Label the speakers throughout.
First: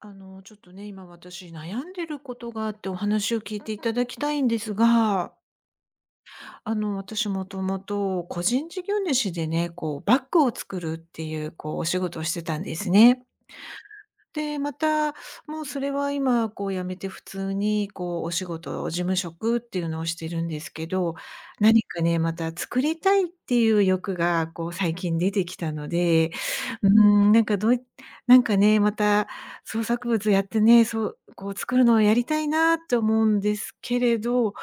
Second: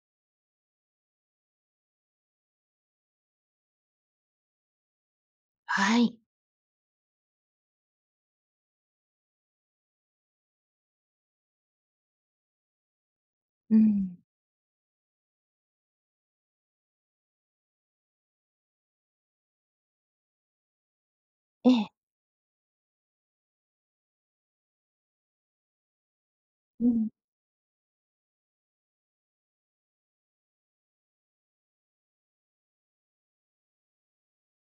Speaker 1: あのちょっとね、今私悩んでることがあってお話を聞いていただきたいんですが。
Speaker 2: はい。
Speaker 1: あの、私もともと、個人事業主でね、こうバッグを作るっていう、こうお仕事をしてたんですね。
Speaker 2: うん。
Speaker 1: で、また、もうそれは今こう辞めて、普通にこうお仕事、事務職っていうのをしてるんですけど、
Speaker 2: え
Speaker 1: 何
Speaker 2: え。
Speaker 1: かね、また作りたいっていう欲が、こう最近出てきたので、
Speaker 2: うー
Speaker 1: うー
Speaker 2: ん。
Speaker 1: ん、なんかどういなんかね、また創作物やってね、そう、こう作るのをやりたいなって思うんですけれど、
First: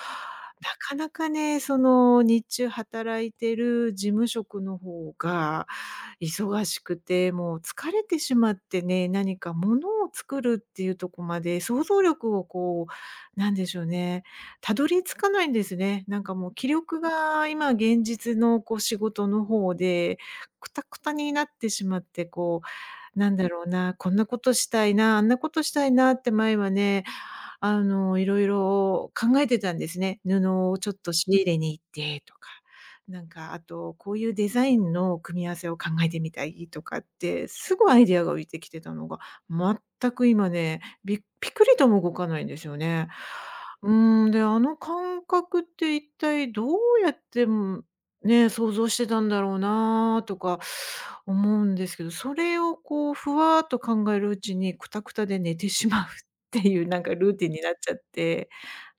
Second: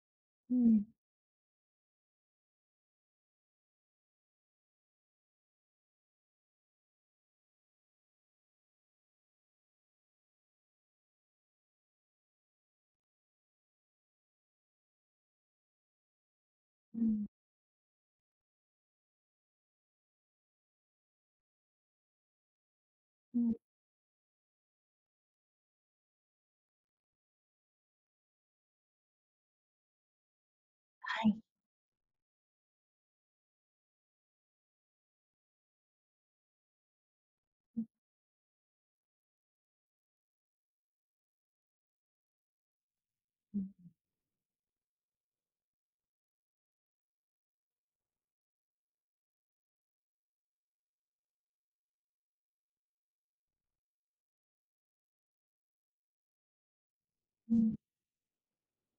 Speaker 2: う
Speaker 1: な
Speaker 2: ん。
Speaker 1: かなかね、その日中働いてる事務職の方が、忙しくて、もう疲れてしまってね、何か物を作るっていうとこまで想像力をこう、なんでしょうね、たどり着かないんですね。なんかもう気
Speaker 2: う
Speaker 1: 力
Speaker 2: ん。
Speaker 1: が今現実のこう仕事の方で、くたくたになってしまって、こう、なん
Speaker 2: う
Speaker 1: だ
Speaker 2: ん。
Speaker 1: ろうな、こんなことしたいな、あんなことしたいなって前はね、あの、いろいろ考えてたんですね。布をちょっと
Speaker 2: は
Speaker 1: 仕
Speaker 2: い。
Speaker 1: 入れに行ってとか。なんかあと、こういうデザインの組み合わせを考えてみたいとかって、す
Speaker 2: うん。
Speaker 1: ごいアイデアが浮いてきてたのが、全く今ね、びピクリとも動かないんですよね。
Speaker 2: うんう
Speaker 1: う
Speaker 2: ん。
Speaker 1: ーん、で、あの感覚って一体どうやって、ん、ね、想像してたんだろうなとか思うんですけど、それをこうふわっと考えるうちにくたくたで寝てしまうっていう何かルーティン
Speaker 2: う
Speaker 1: になっ
Speaker 2: ん。
Speaker 1: ちゃって、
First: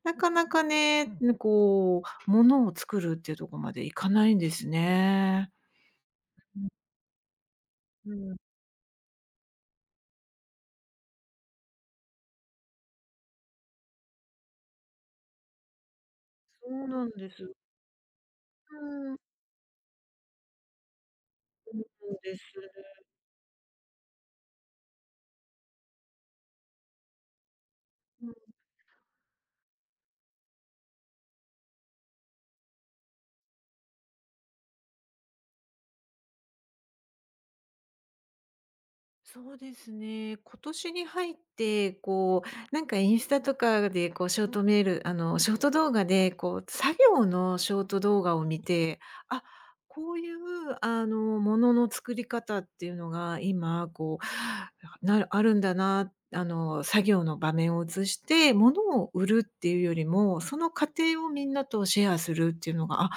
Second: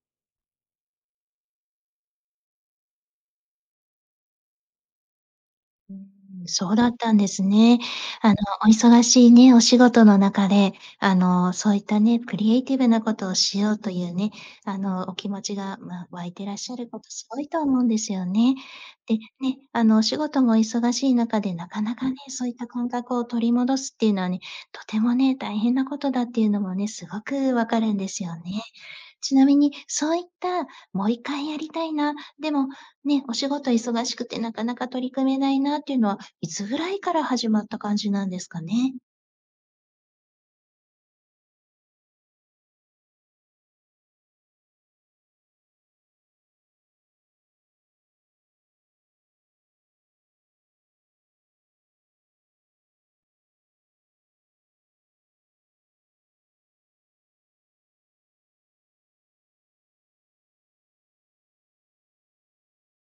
Speaker 1: なかなかね、ん、こう物を作るっていうとこまでいかないんですね。
Speaker 2: うーん、
Speaker 1: うん。
Speaker 2: そうだったんですね。
Speaker 1: う
Speaker 2: あの、
Speaker 1: ん。
Speaker 2: お忙しいねお仕事の中であのそういったね、クリエイティブなことをしようというね、あの、お気持ちがまあ、湧いてらっ
Speaker 1: そ
Speaker 2: しゃる
Speaker 1: う
Speaker 2: こ
Speaker 1: な
Speaker 2: と
Speaker 1: ん
Speaker 2: す
Speaker 1: で
Speaker 2: ごい
Speaker 1: す。
Speaker 2: と思うんですよね。
Speaker 1: うー
Speaker 2: で、
Speaker 1: ん。
Speaker 2: ね、あの、お仕事も忙しい中でなかなか
Speaker 1: そ
Speaker 2: ね、
Speaker 1: うです
Speaker 2: そういった感
Speaker 1: ね。
Speaker 2: 覚を取り戻すっていうのはね、とてもね、大変なことだっていうのもね、すごく分かるんです
Speaker 1: うん。
Speaker 2: よね。ちなみにそういったもう一回やりたいな、でも、ね、お仕事忙しくてなかなか取り組めないなっていうのはいつぐらいから始まった感じなんですかね？
Speaker 1: そうですね。今年に入って、こう、なんか、インスタとかで、こう、ショートメールあの、ショート動画で、こう、作業のショート動画を見て、あ、こういう、あの、ものの作り方っていうのが今、こう、なるあるんだな、あの、作業の場面を映して、物を売るっていうよりも、その過程をみんなとシェアするっていうのが、あ、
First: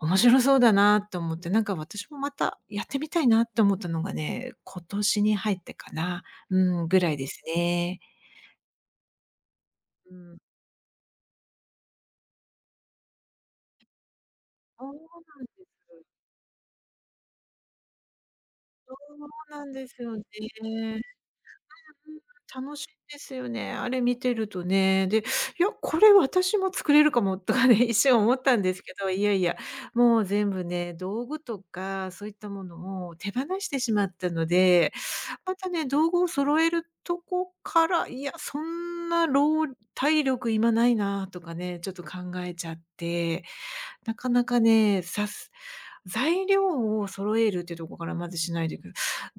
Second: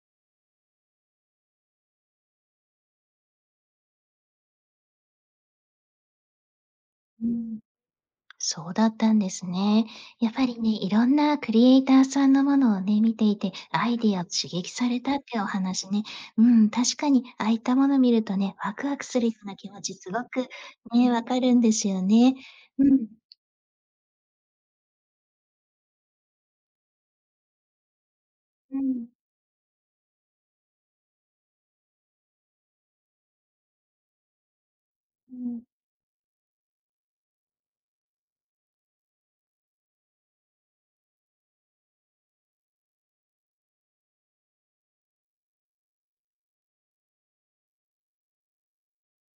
Speaker 1: 面白そうだなと思って、なんか、私もまたやってみたいなって思ったのがね、今年に入ってかな、うーん、ぐらい
Speaker 2: う
Speaker 1: で
Speaker 2: ー
Speaker 1: す
Speaker 2: ん。
Speaker 1: ね。
Speaker 2: そうだったんですね。
Speaker 1: う
Speaker 2: や
Speaker 1: ー
Speaker 2: っ
Speaker 1: ん。
Speaker 2: ぱりね、いろんなクリエイターさんのものをね、見ていてアイデア刺激さ
Speaker 1: そうな
Speaker 2: れ
Speaker 1: ん
Speaker 2: たってお
Speaker 1: で
Speaker 2: 話ね、
Speaker 1: す。
Speaker 2: うん、確かに、ああいったもの見るとね、ワク
Speaker 1: そ
Speaker 2: ワクするよう
Speaker 1: う
Speaker 2: な
Speaker 1: な
Speaker 2: 気
Speaker 1: ん
Speaker 2: 持
Speaker 1: で
Speaker 2: ち、
Speaker 1: す
Speaker 2: す
Speaker 1: よ
Speaker 2: ご
Speaker 1: ね。
Speaker 2: く、ね、分かるんですよね。
Speaker 1: 楽
Speaker 2: う
Speaker 1: しい
Speaker 2: ん。
Speaker 1: ですよね、あれ見てるとね。で、いや、これ私も作れるかも、とかね、一瞬思ったんで
Speaker 2: う
Speaker 1: すけど、
Speaker 2: ん。
Speaker 1: いやいや、もう全部ね、道具とかそういったものを手放してしまったので、
Speaker 2: う
Speaker 1: ま
Speaker 2: ん。
Speaker 1: たね、道具を揃えるとこから、いや、そんなろう体力今ないなとかね、ちょっと考えちゃって。なかなかね、さす材料を揃えるっていうところからまずしないといけない。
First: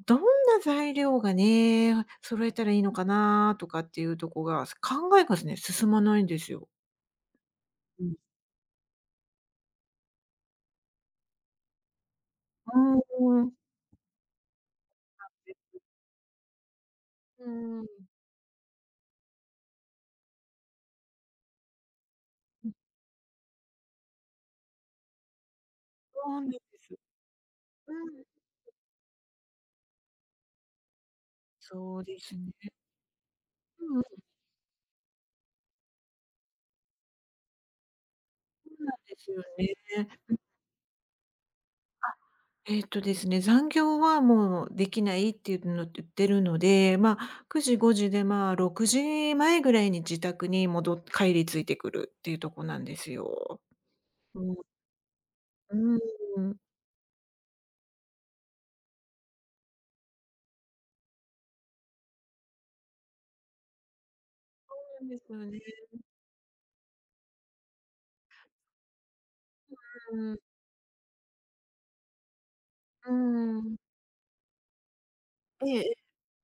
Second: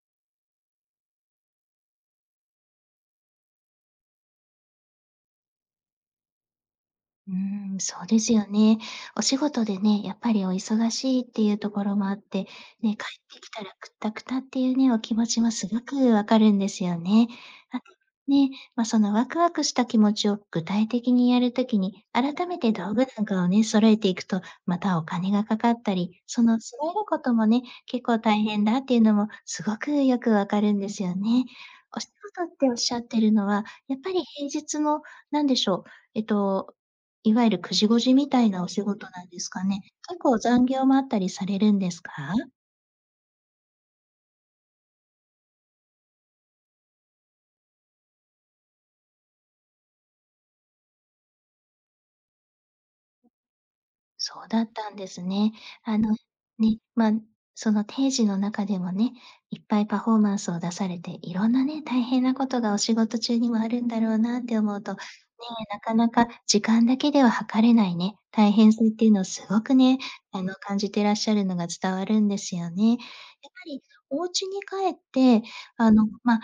Speaker 1: どんな材料がね、揃えたらいいのかなとかっていうとこが、す考えがすね、進まないんですよ。
Speaker 2: うーん、そ
Speaker 1: う
Speaker 2: う
Speaker 1: ん。
Speaker 2: ですよね。お仕事でね、やっぱりお忙しいっていうところもあって、ね、
Speaker 1: う
Speaker 2: 帰って
Speaker 1: ーん。う
Speaker 2: き
Speaker 1: ん。
Speaker 2: たらクッタクタっていうね、お気持
Speaker 1: なん
Speaker 2: ちも
Speaker 1: で
Speaker 2: す
Speaker 1: す。
Speaker 2: ごくわかるんですよね。
Speaker 1: う
Speaker 2: あ、
Speaker 1: ーん。
Speaker 2: ね、ま、そのワクワクした気持ちを具体的にやる時に、改め
Speaker 1: う
Speaker 2: て
Speaker 1: ん。
Speaker 2: 道具なんかをね、揃えていくと、またお金がかかったり、その揃え
Speaker 1: [unintelligible]
Speaker 2: ることもね、
Speaker 1: う
Speaker 2: 結構
Speaker 1: ん。
Speaker 2: 大変だっていうのもすごくよくわかるんですよね。お
Speaker 1: そう
Speaker 2: 仕
Speaker 1: です
Speaker 2: 事って
Speaker 1: ね。
Speaker 2: おっしゃってるのは、やっぱり
Speaker 1: [unintelligible]
Speaker 2: 平日の、何でしょう、えと、いわゆる9時5時みたいなお
Speaker 1: そ
Speaker 2: 仕
Speaker 1: うなん
Speaker 2: 事
Speaker 1: で
Speaker 2: なん
Speaker 1: す
Speaker 2: で
Speaker 1: よ
Speaker 2: すかね。
Speaker 1: ね。
Speaker 2: 結
Speaker 1: う
Speaker 2: 構
Speaker 1: ん。
Speaker 2: 残業もあったりされるんですか？
Speaker 1: あ、えっとですね、残業はもうできないっていうの言ってるので、まあ、9時5時で、まあ、6時前ぐらいに自宅に戻帰り着いてくるっていうとこなんですよ。う
Speaker 2: そう
Speaker 1: ん。
Speaker 2: だったんですね。
Speaker 1: うー
Speaker 2: あ
Speaker 1: ん、
Speaker 2: の、
Speaker 1: うん。
Speaker 2: ね、ま、その定時の中でもね、いっぱいパフォーマンスを出されていろんなね、大変なことがお仕事中にもあるんだろうなって思
Speaker 1: そ
Speaker 2: うと、ね
Speaker 1: うなんですよ
Speaker 2: え、なか
Speaker 1: ね。
Speaker 2: なか時間だけでは測れないね、大変さっていうのを、すごくね、
Speaker 1: うーん。
Speaker 2: あの、感じてらっしゃるのが伝わるんですよね。やっぱ
Speaker 1: うーん。
Speaker 2: りお家に帰って、
Speaker 1: え
Speaker 2: あ
Speaker 1: え。
Speaker 2: の、ま、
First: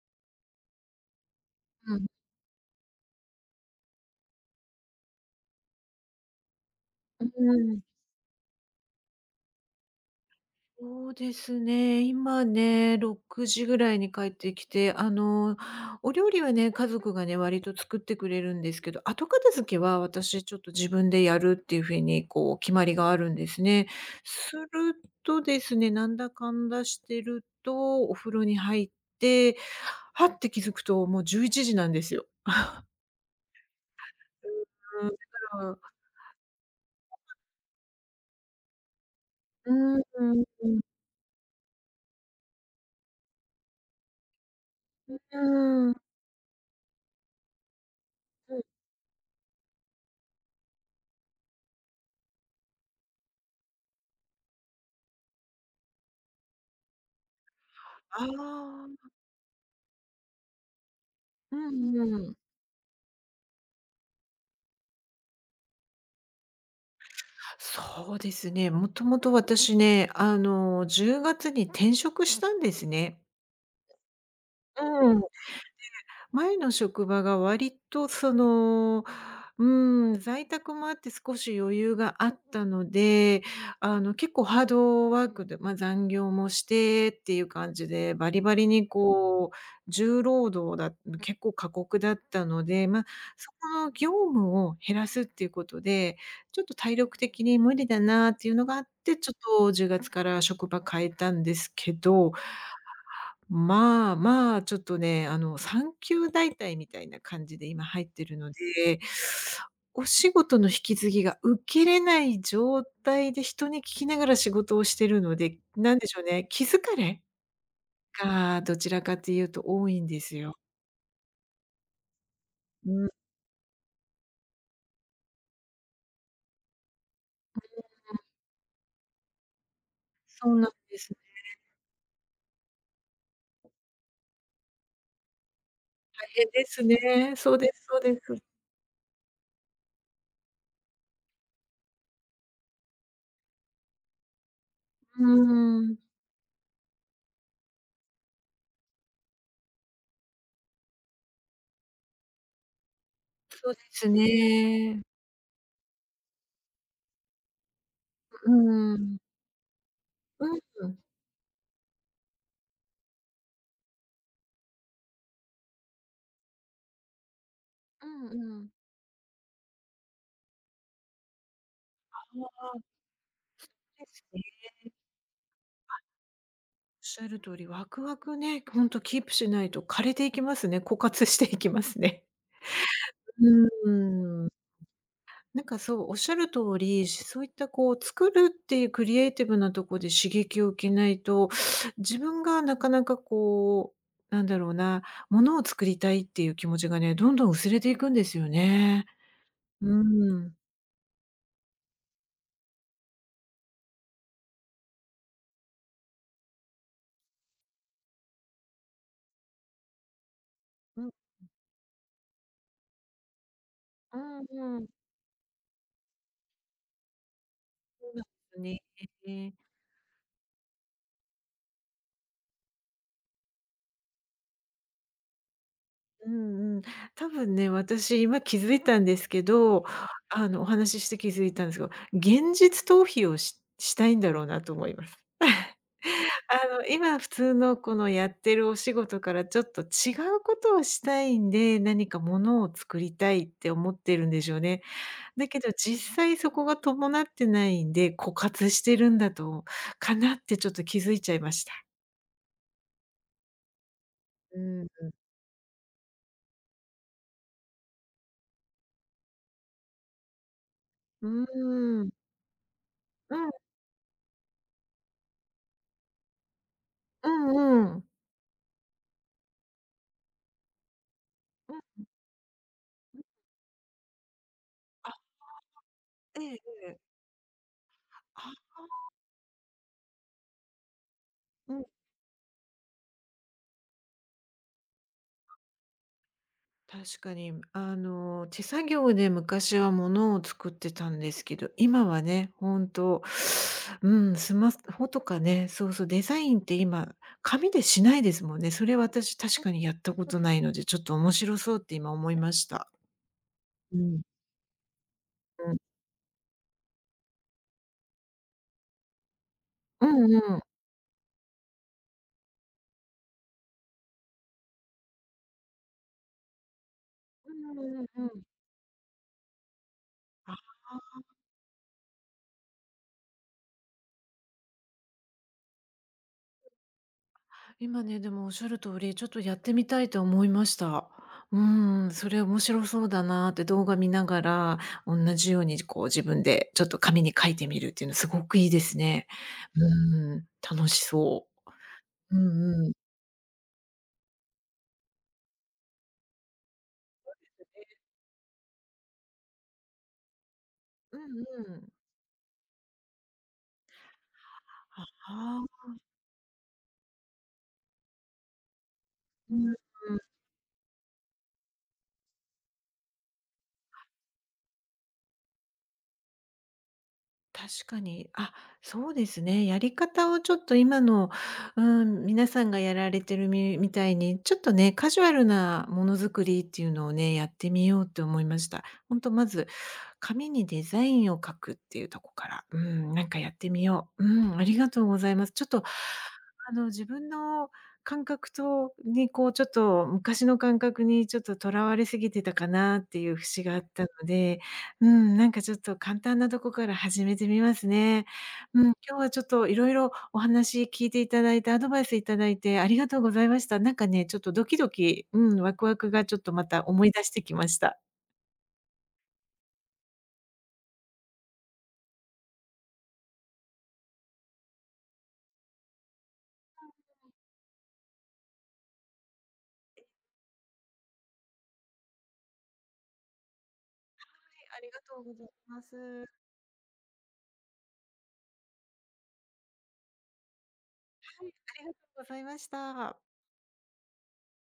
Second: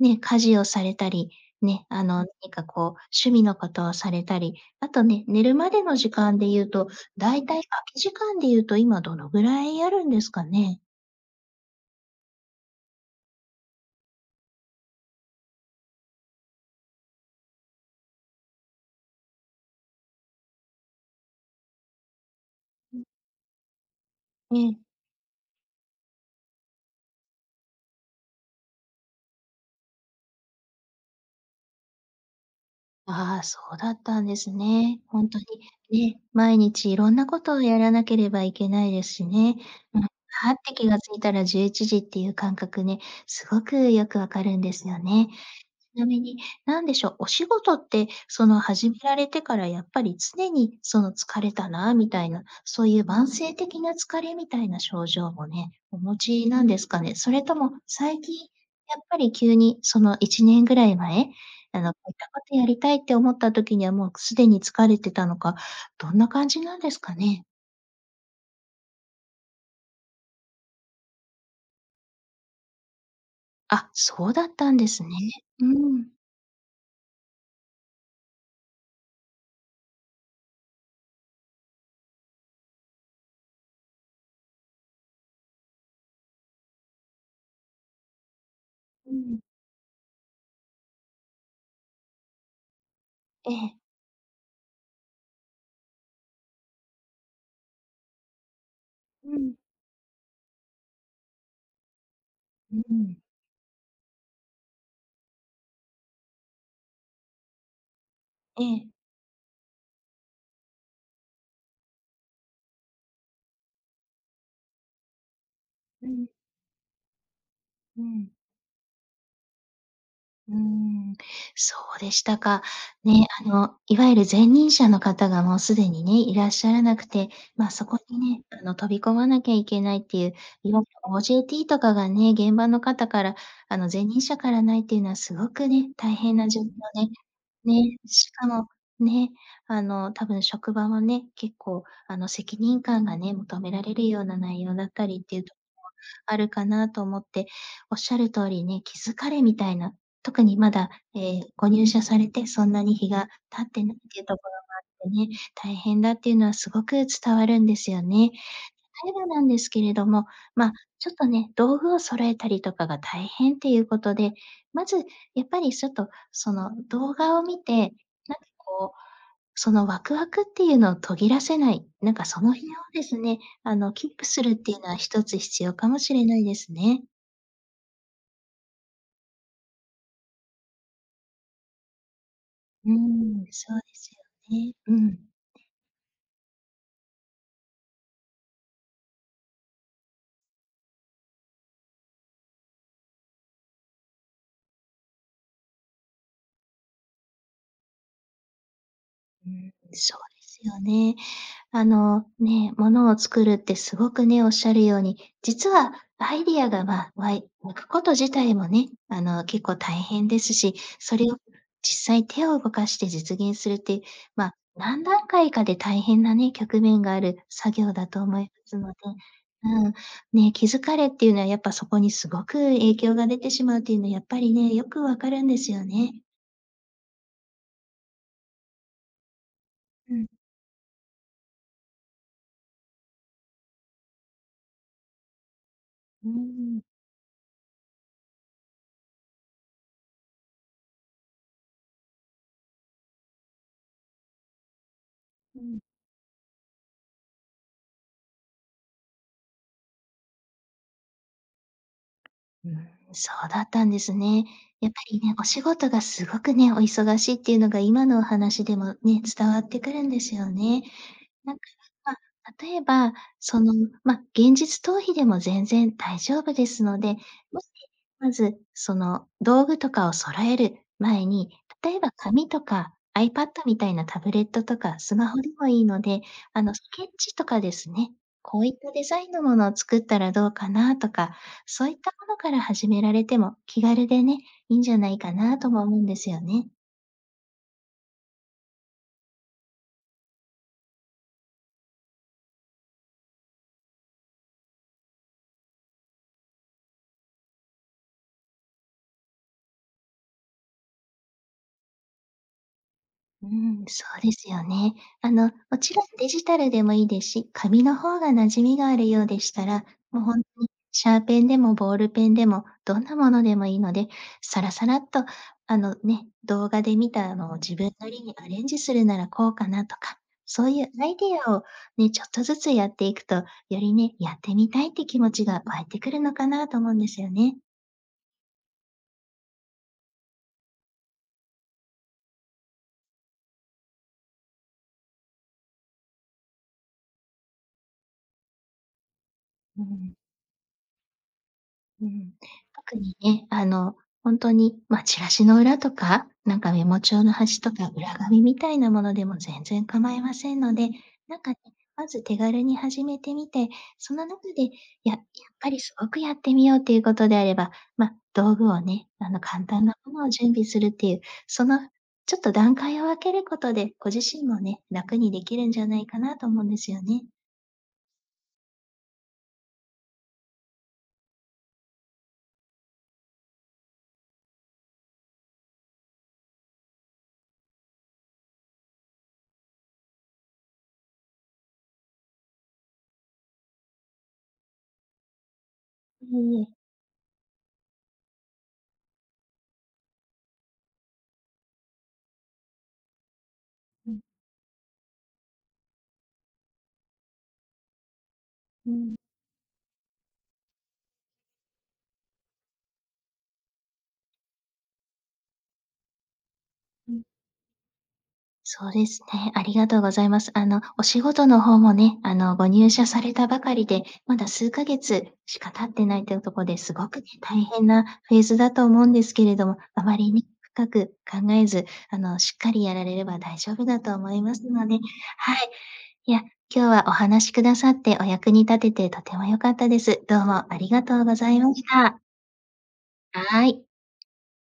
Speaker 2: ね、家事をされたり、ね、
Speaker 1: う
Speaker 2: あ
Speaker 1: ん。
Speaker 2: の、何か、こう、趣味のことをされたり、あとね、寝るまでの時間で言うと、
Speaker 1: うん、
Speaker 2: だいたい
Speaker 1: うーん。
Speaker 2: 空き時間でいうと今どのぐらいあるんですかね？
Speaker 1: そうですね、今ね、6時ぐらいに帰ってきて、あの、お料理はね、家族がね、割と作ってくれるんですけど、後片付けは、私、ちょっと自分でやるっていうふうに、こう、決まり
Speaker 2: うん。
Speaker 1: があるんですね。す
Speaker 2: う
Speaker 1: る
Speaker 2: ん。
Speaker 1: とですね、なんだかんだしてると、お風呂に入って、はって気づくと、もう11時なんですよ。
Speaker 2: ああ、そうだったんですね。ほんとに
Speaker 1: [unintelligible]
Speaker 2: ね、毎日いろんなことをやらなければいけないですしね。
Speaker 1: うん、
Speaker 2: う
Speaker 1: う
Speaker 2: ん。
Speaker 1: ん、
Speaker 2: はっ
Speaker 1: う
Speaker 2: て
Speaker 1: ん。
Speaker 2: 気が付いたら11時っていう感覚ね、すごくよくわかるんですよ
Speaker 1: うう
Speaker 2: ね。
Speaker 1: ー
Speaker 2: ち
Speaker 1: ん。
Speaker 2: なみに、何でしょ、お仕事って、そ
Speaker 1: う
Speaker 2: の、
Speaker 1: ん。
Speaker 2: 始められてから、やっぱり常に、その、疲れたなみたいな、そういう慢性的な疲れみたいな症状もね、お持ちなんですかね。それとも最
Speaker 1: あ
Speaker 2: 近やっ
Speaker 1: あ。
Speaker 2: ぱり急に、その1年ぐらい前、
Speaker 1: う
Speaker 2: あの、
Speaker 1: ん
Speaker 2: こういっ
Speaker 1: う
Speaker 2: た
Speaker 1: ん。
Speaker 2: ことやりたいって思った時には、もうすでに疲れてたのか、どんな感じなんですかね？
Speaker 1: そうですね、もともと私ね、あの、10月に転職したんですね。
Speaker 2: あ、そうだったんですね。
Speaker 1: うーん。で、
Speaker 2: うーん。
Speaker 1: 前の職場が割と、その、うーん、在宅もあって少し余裕があったので、あの、結構ハードワークで、ま、残業もしてっていう感じでバリバリに、
Speaker 2: うん。
Speaker 1: こう、重労働だん、結構過酷だったので、ま、そ
Speaker 2: え
Speaker 1: こ
Speaker 2: え。
Speaker 1: の業務を減らすっていうことで、ちょっと体力的に無理だなっていうのがあって、
Speaker 2: う
Speaker 1: ちょっ
Speaker 2: ん。
Speaker 1: と10月から職場変えたんですけど、
Speaker 2: ううん。
Speaker 1: まあ、まあ、ちょっとね、あの、産休代替みたいな感じで今入ってるの
Speaker 2: ええ。
Speaker 1: で、お仕事の引き継ぎが受けれない状態で人に聞きながら仕事をしてるので、なんで
Speaker 2: う
Speaker 1: しょう
Speaker 2: ん。
Speaker 1: ね、気疲れ
Speaker 2: うん。
Speaker 1: が、どちらかというと多いんです
Speaker 2: うー
Speaker 1: よ。
Speaker 2: ん。そうでしたか。
Speaker 1: うん。
Speaker 2: ね、あの、いわゆる前任者の方がもうすでにね、いらっしゃらなくて、まあ、そこに
Speaker 1: [unintelligible]
Speaker 2: ね、あの、飛び込まなきゃいけないっていう、
Speaker 1: そうな
Speaker 2: い
Speaker 1: ん
Speaker 2: わ
Speaker 1: ですね。
Speaker 2: ゆる OJT とかがね、現場の方から、あの、前任者からないっていうのはすごくね、大
Speaker 1: 大
Speaker 2: 変
Speaker 1: 変
Speaker 2: な状況
Speaker 1: です
Speaker 2: で、
Speaker 1: ね。そうです
Speaker 2: ね、
Speaker 1: そうで
Speaker 2: し
Speaker 1: す。
Speaker 2: かも、ね、あの、多分職場もね、結構、あの、責任感がね、求められるような内容だったりっ
Speaker 1: う
Speaker 2: ていうとこも
Speaker 1: ーん。
Speaker 2: あるかなと思って。おっしゃる通りね気疲れみたいな、特にまだ、ええ、ご入社されてそんなに日が経っ
Speaker 1: そうで
Speaker 2: てないっ
Speaker 1: す
Speaker 2: ていうところ
Speaker 1: ね。
Speaker 2: もあってね、大変だっていうのはすごく伝わるんですよね。
Speaker 1: うう
Speaker 2: たえ
Speaker 1: ん。
Speaker 2: ばなんですけれども、
Speaker 1: うん、
Speaker 2: ま、
Speaker 1: うん。
Speaker 2: ちょっとね、道具を揃えたりとかが大変っていうことで、まず、やっぱりちょっと、その動画を見て、
Speaker 1: うん
Speaker 2: なんか、
Speaker 1: うん。
Speaker 2: こう、そのワクワクっていうのを途切らせない、なん
Speaker 1: ああ、
Speaker 2: か、その日を
Speaker 1: そう
Speaker 2: ですね、あの、キ
Speaker 1: で
Speaker 2: ープ
Speaker 1: すね。
Speaker 2: するっていうのは1つ必要かも
Speaker 1: あ
Speaker 2: しれないですね。
Speaker 1: おっしゃる通り、わくわくね、ほんとキープしないと枯れていきますね。枯渇していきますね。
Speaker 2: うーん、そう
Speaker 1: うー
Speaker 2: ですよ
Speaker 1: ん。
Speaker 2: ね。うん。
Speaker 1: なんか、そう、おっしゃる通り、そういった、こう、作るっていうクリエイティブなとこで刺激を受けないと、自分がなかなか、こう、なんだろうな、物を作りたいっていう気持ちがね、どんどん薄れていくんですよね。
Speaker 2: うーん、
Speaker 1: う
Speaker 2: そう
Speaker 1: ー
Speaker 2: で
Speaker 1: ん。
Speaker 2: すよね。あの、ね、物を作るって、すごくね、おっしゃるように、実はアイディアが、わわいわくこと自体もね、あの、結構大変ですし、
Speaker 1: うん。
Speaker 2: それを実際手を動かして実現するっていう、
Speaker 1: うーん
Speaker 2: まあ、
Speaker 1: うーん。
Speaker 2: 何段階かで大変なね、局面がある作業だ
Speaker 1: そう
Speaker 2: と
Speaker 1: なん
Speaker 2: 思いま
Speaker 1: す
Speaker 2: すので、
Speaker 1: ね。
Speaker 2: うん、ね、気疲れっていうのはやっぱそこにすごく影響が出てしまうというのは、やっぱりね、よくわかるんですよね。
Speaker 1: うんうん。多分ね、私今気づいたんですけど、
Speaker 2: うーん。
Speaker 1: あの、お話しして気づいたんですけど、現実逃避をししたいんだろうなと思います。
Speaker 2: うん
Speaker 1: あ
Speaker 2: うん。
Speaker 1: の、今普通のこのやってるお仕事からちょっと違うことをしたいんで、何かものを作りたいって思ってるんでしょうね。だけ
Speaker 2: う
Speaker 1: ど
Speaker 2: ん。
Speaker 1: 実際そこが伴ってないんで、枯渇してるんだとかなってちょっと気づいちゃいました。
Speaker 2: うん、そうだったんですね。
Speaker 1: うー
Speaker 2: やっぱ
Speaker 1: ん。
Speaker 2: りね、お仕事がすごくねお忙しいっていうのが今のお話でもね、伝わってくるんですよね。
Speaker 1: う
Speaker 2: なんか、
Speaker 1: ーん。
Speaker 2: ま、例えば
Speaker 1: うん。
Speaker 2: その、ま、現実逃避でも全然大丈夫ですので、
Speaker 1: う
Speaker 2: もし
Speaker 1: んうん。
Speaker 2: まず、その道具とかを揃える前に、
Speaker 1: う
Speaker 2: 例え
Speaker 1: ん。
Speaker 2: ば紙とか iPad みたいなタブレットとか
Speaker 1: あ。
Speaker 2: ス
Speaker 1: はあ。
Speaker 2: マホでもいいので、
Speaker 1: あ。ええ
Speaker 2: あの、ス
Speaker 1: ええ。
Speaker 2: ケッチとかですね、
Speaker 1: あ
Speaker 2: こういっ
Speaker 1: あ。
Speaker 2: たデザインのものを作ったらどうかなとか、そ
Speaker 1: [unintelligible]
Speaker 2: ういったものから始められても、気軽でね、いいんじゃないかなとも思うんですよね。
Speaker 1: 確かにあの、手作業で昔はものを作ってたんですけど、今はね、本当、うん、スマホとかね、そうそう、デザインって今、紙でしないですもんね。それ私確かにやったことないので、ちょっと面白そうって今思いました。
Speaker 2: うん、
Speaker 1: う
Speaker 2: そう
Speaker 1: ん。
Speaker 2: ですよね。あの、
Speaker 1: う
Speaker 2: も
Speaker 1: ん。
Speaker 2: ちろんデジタルでもいいですし、紙の方が馴染みがあるようでしたら、
Speaker 1: う
Speaker 2: もうほ
Speaker 1: ん
Speaker 2: ん
Speaker 1: うん。
Speaker 2: にシャーペンでもボールペンでもどんなものでもいいので、さらさらっとあのね、動画で見た
Speaker 1: う
Speaker 2: のを自分
Speaker 1: ーん。
Speaker 2: なり
Speaker 1: う
Speaker 2: に
Speaker 1: ん。
Speaker 2: アレンジするならこうかなとか、
Speaker 1: ああ、
Speaker 2: そういう
Speaker 1: あ
Speaker 2: アイ
Speaker 1: あ。
Speaker 2: デアをね、ちょっとずつやっていくと、よりね、やってみたいって気持ちが湧いてくるのかなと思うんですよね。
Speaker 1: 今ね、でもおっしゃる通り、ちょっとやってみたいと思いました。うん、それ面白そうだなって動画見ながら、同じようにじこう自分でちょっと紙に書いてみるっていうの凄くいいですね。
Speaker 2: うん。
Speaker 1: うん、楽しそ
Speaker 2: うん。
Speaker 1: う。うんうん。
Speaker 2: 特にね、あのほんとに、ま、チラシの裏とか、何かメモ帳の
Speaker 1: そうです
Speaker 2: 端と
Speaker 1: よ
Speaker 2: か
Speaker 1: ね。
Speaker 2: 裏紙みたいなものでも全然構いませんので、
Speaker 1: う
Speaker 2: なん
Speaker 1: ん
Speaker 2: かね、
Speaker 1: うん。
Speaker 2: まず手軽に始めてみて、その中で
Speaker 1: は、
Speaker 2: ややっ
Speaker 1: は
Speaker 2: ぱりす
Speaker 1: あ。
Speaker 2: ごくやってみようっていうことであれば、ま、道具をね、あの、
Speaker 1: うう
Speaker 2: 簡単なも
Speaker 1: ん。
Speaker 2: のを準備するっていうそのちょっと段階を分けることで、ご自身もね、楽にできるんじゃないかなと思うんですよね。
Speaker 1: 確かに。あ、そうですね、やり方をちょっと今の、うーん、皆さんがやられてるみみたいに、ちょっとね、カジュアルなものづくりっていうのをね、やってみようって思いました。ほんとまず、紙にデザインを書くっていうとこから、うん、なんかやってみよう。うーん、ありがとうございます。ちょっと、
Speaker 2: うん。
Speaker 1: あの、自分の感覚とにこうちょっと昔の感覚にちょっと、とらわれすぎてたかなっていう節があったの
Speaker 2: うん。
Speaker 1: で、うーん、なんかちょっと簡単なとこから始めてみますね。うん、
Speaker 2: うん。
Speaker 1: 今日はちょっといろいろお話聞いていただいて、アドバイスいただいてありがとうございました。なんかね、ちょっとドキドキうん、ワクワクがちょっとまた思い
Speaker 2: うん。
Speaker 1: 出してきました。
Speaker 2: そうですね、ありがとうございます。あの、お仕事の方もね、あの、ご入社されたばかりでまだ数ヶ月しか経ってないというところで、
Speaker 1: う
Speaker 2: すごく
Speaker 1: ん。
Speaker 2: 大変なフェーズだと思うんですけれども、
Speaker 1: え。
Speaker 2: あまりに深く考えず、あの、しっかりやられれば大丈夫だと思います
Speaker 1: はい、あ
Speaker 2: の
Speaker 1: り
Speaker 2: で、
Speaker 1: がとうござい
Speaker 2: はい。
Speaker 1: ます。
Speaker 2: いや、今日はお話しくださってお役に立ててとても良かったです。どうもありがとうご
Speaker 1: は
Speaker 2: ざ
Speaker 1: い、
Speaker 2: いま
Speaker 1: あ
Speaker 2: し
Speaker 1: りがと
Speaker 2: た。
Speaker 1: うございました。
Speaker 2: はい。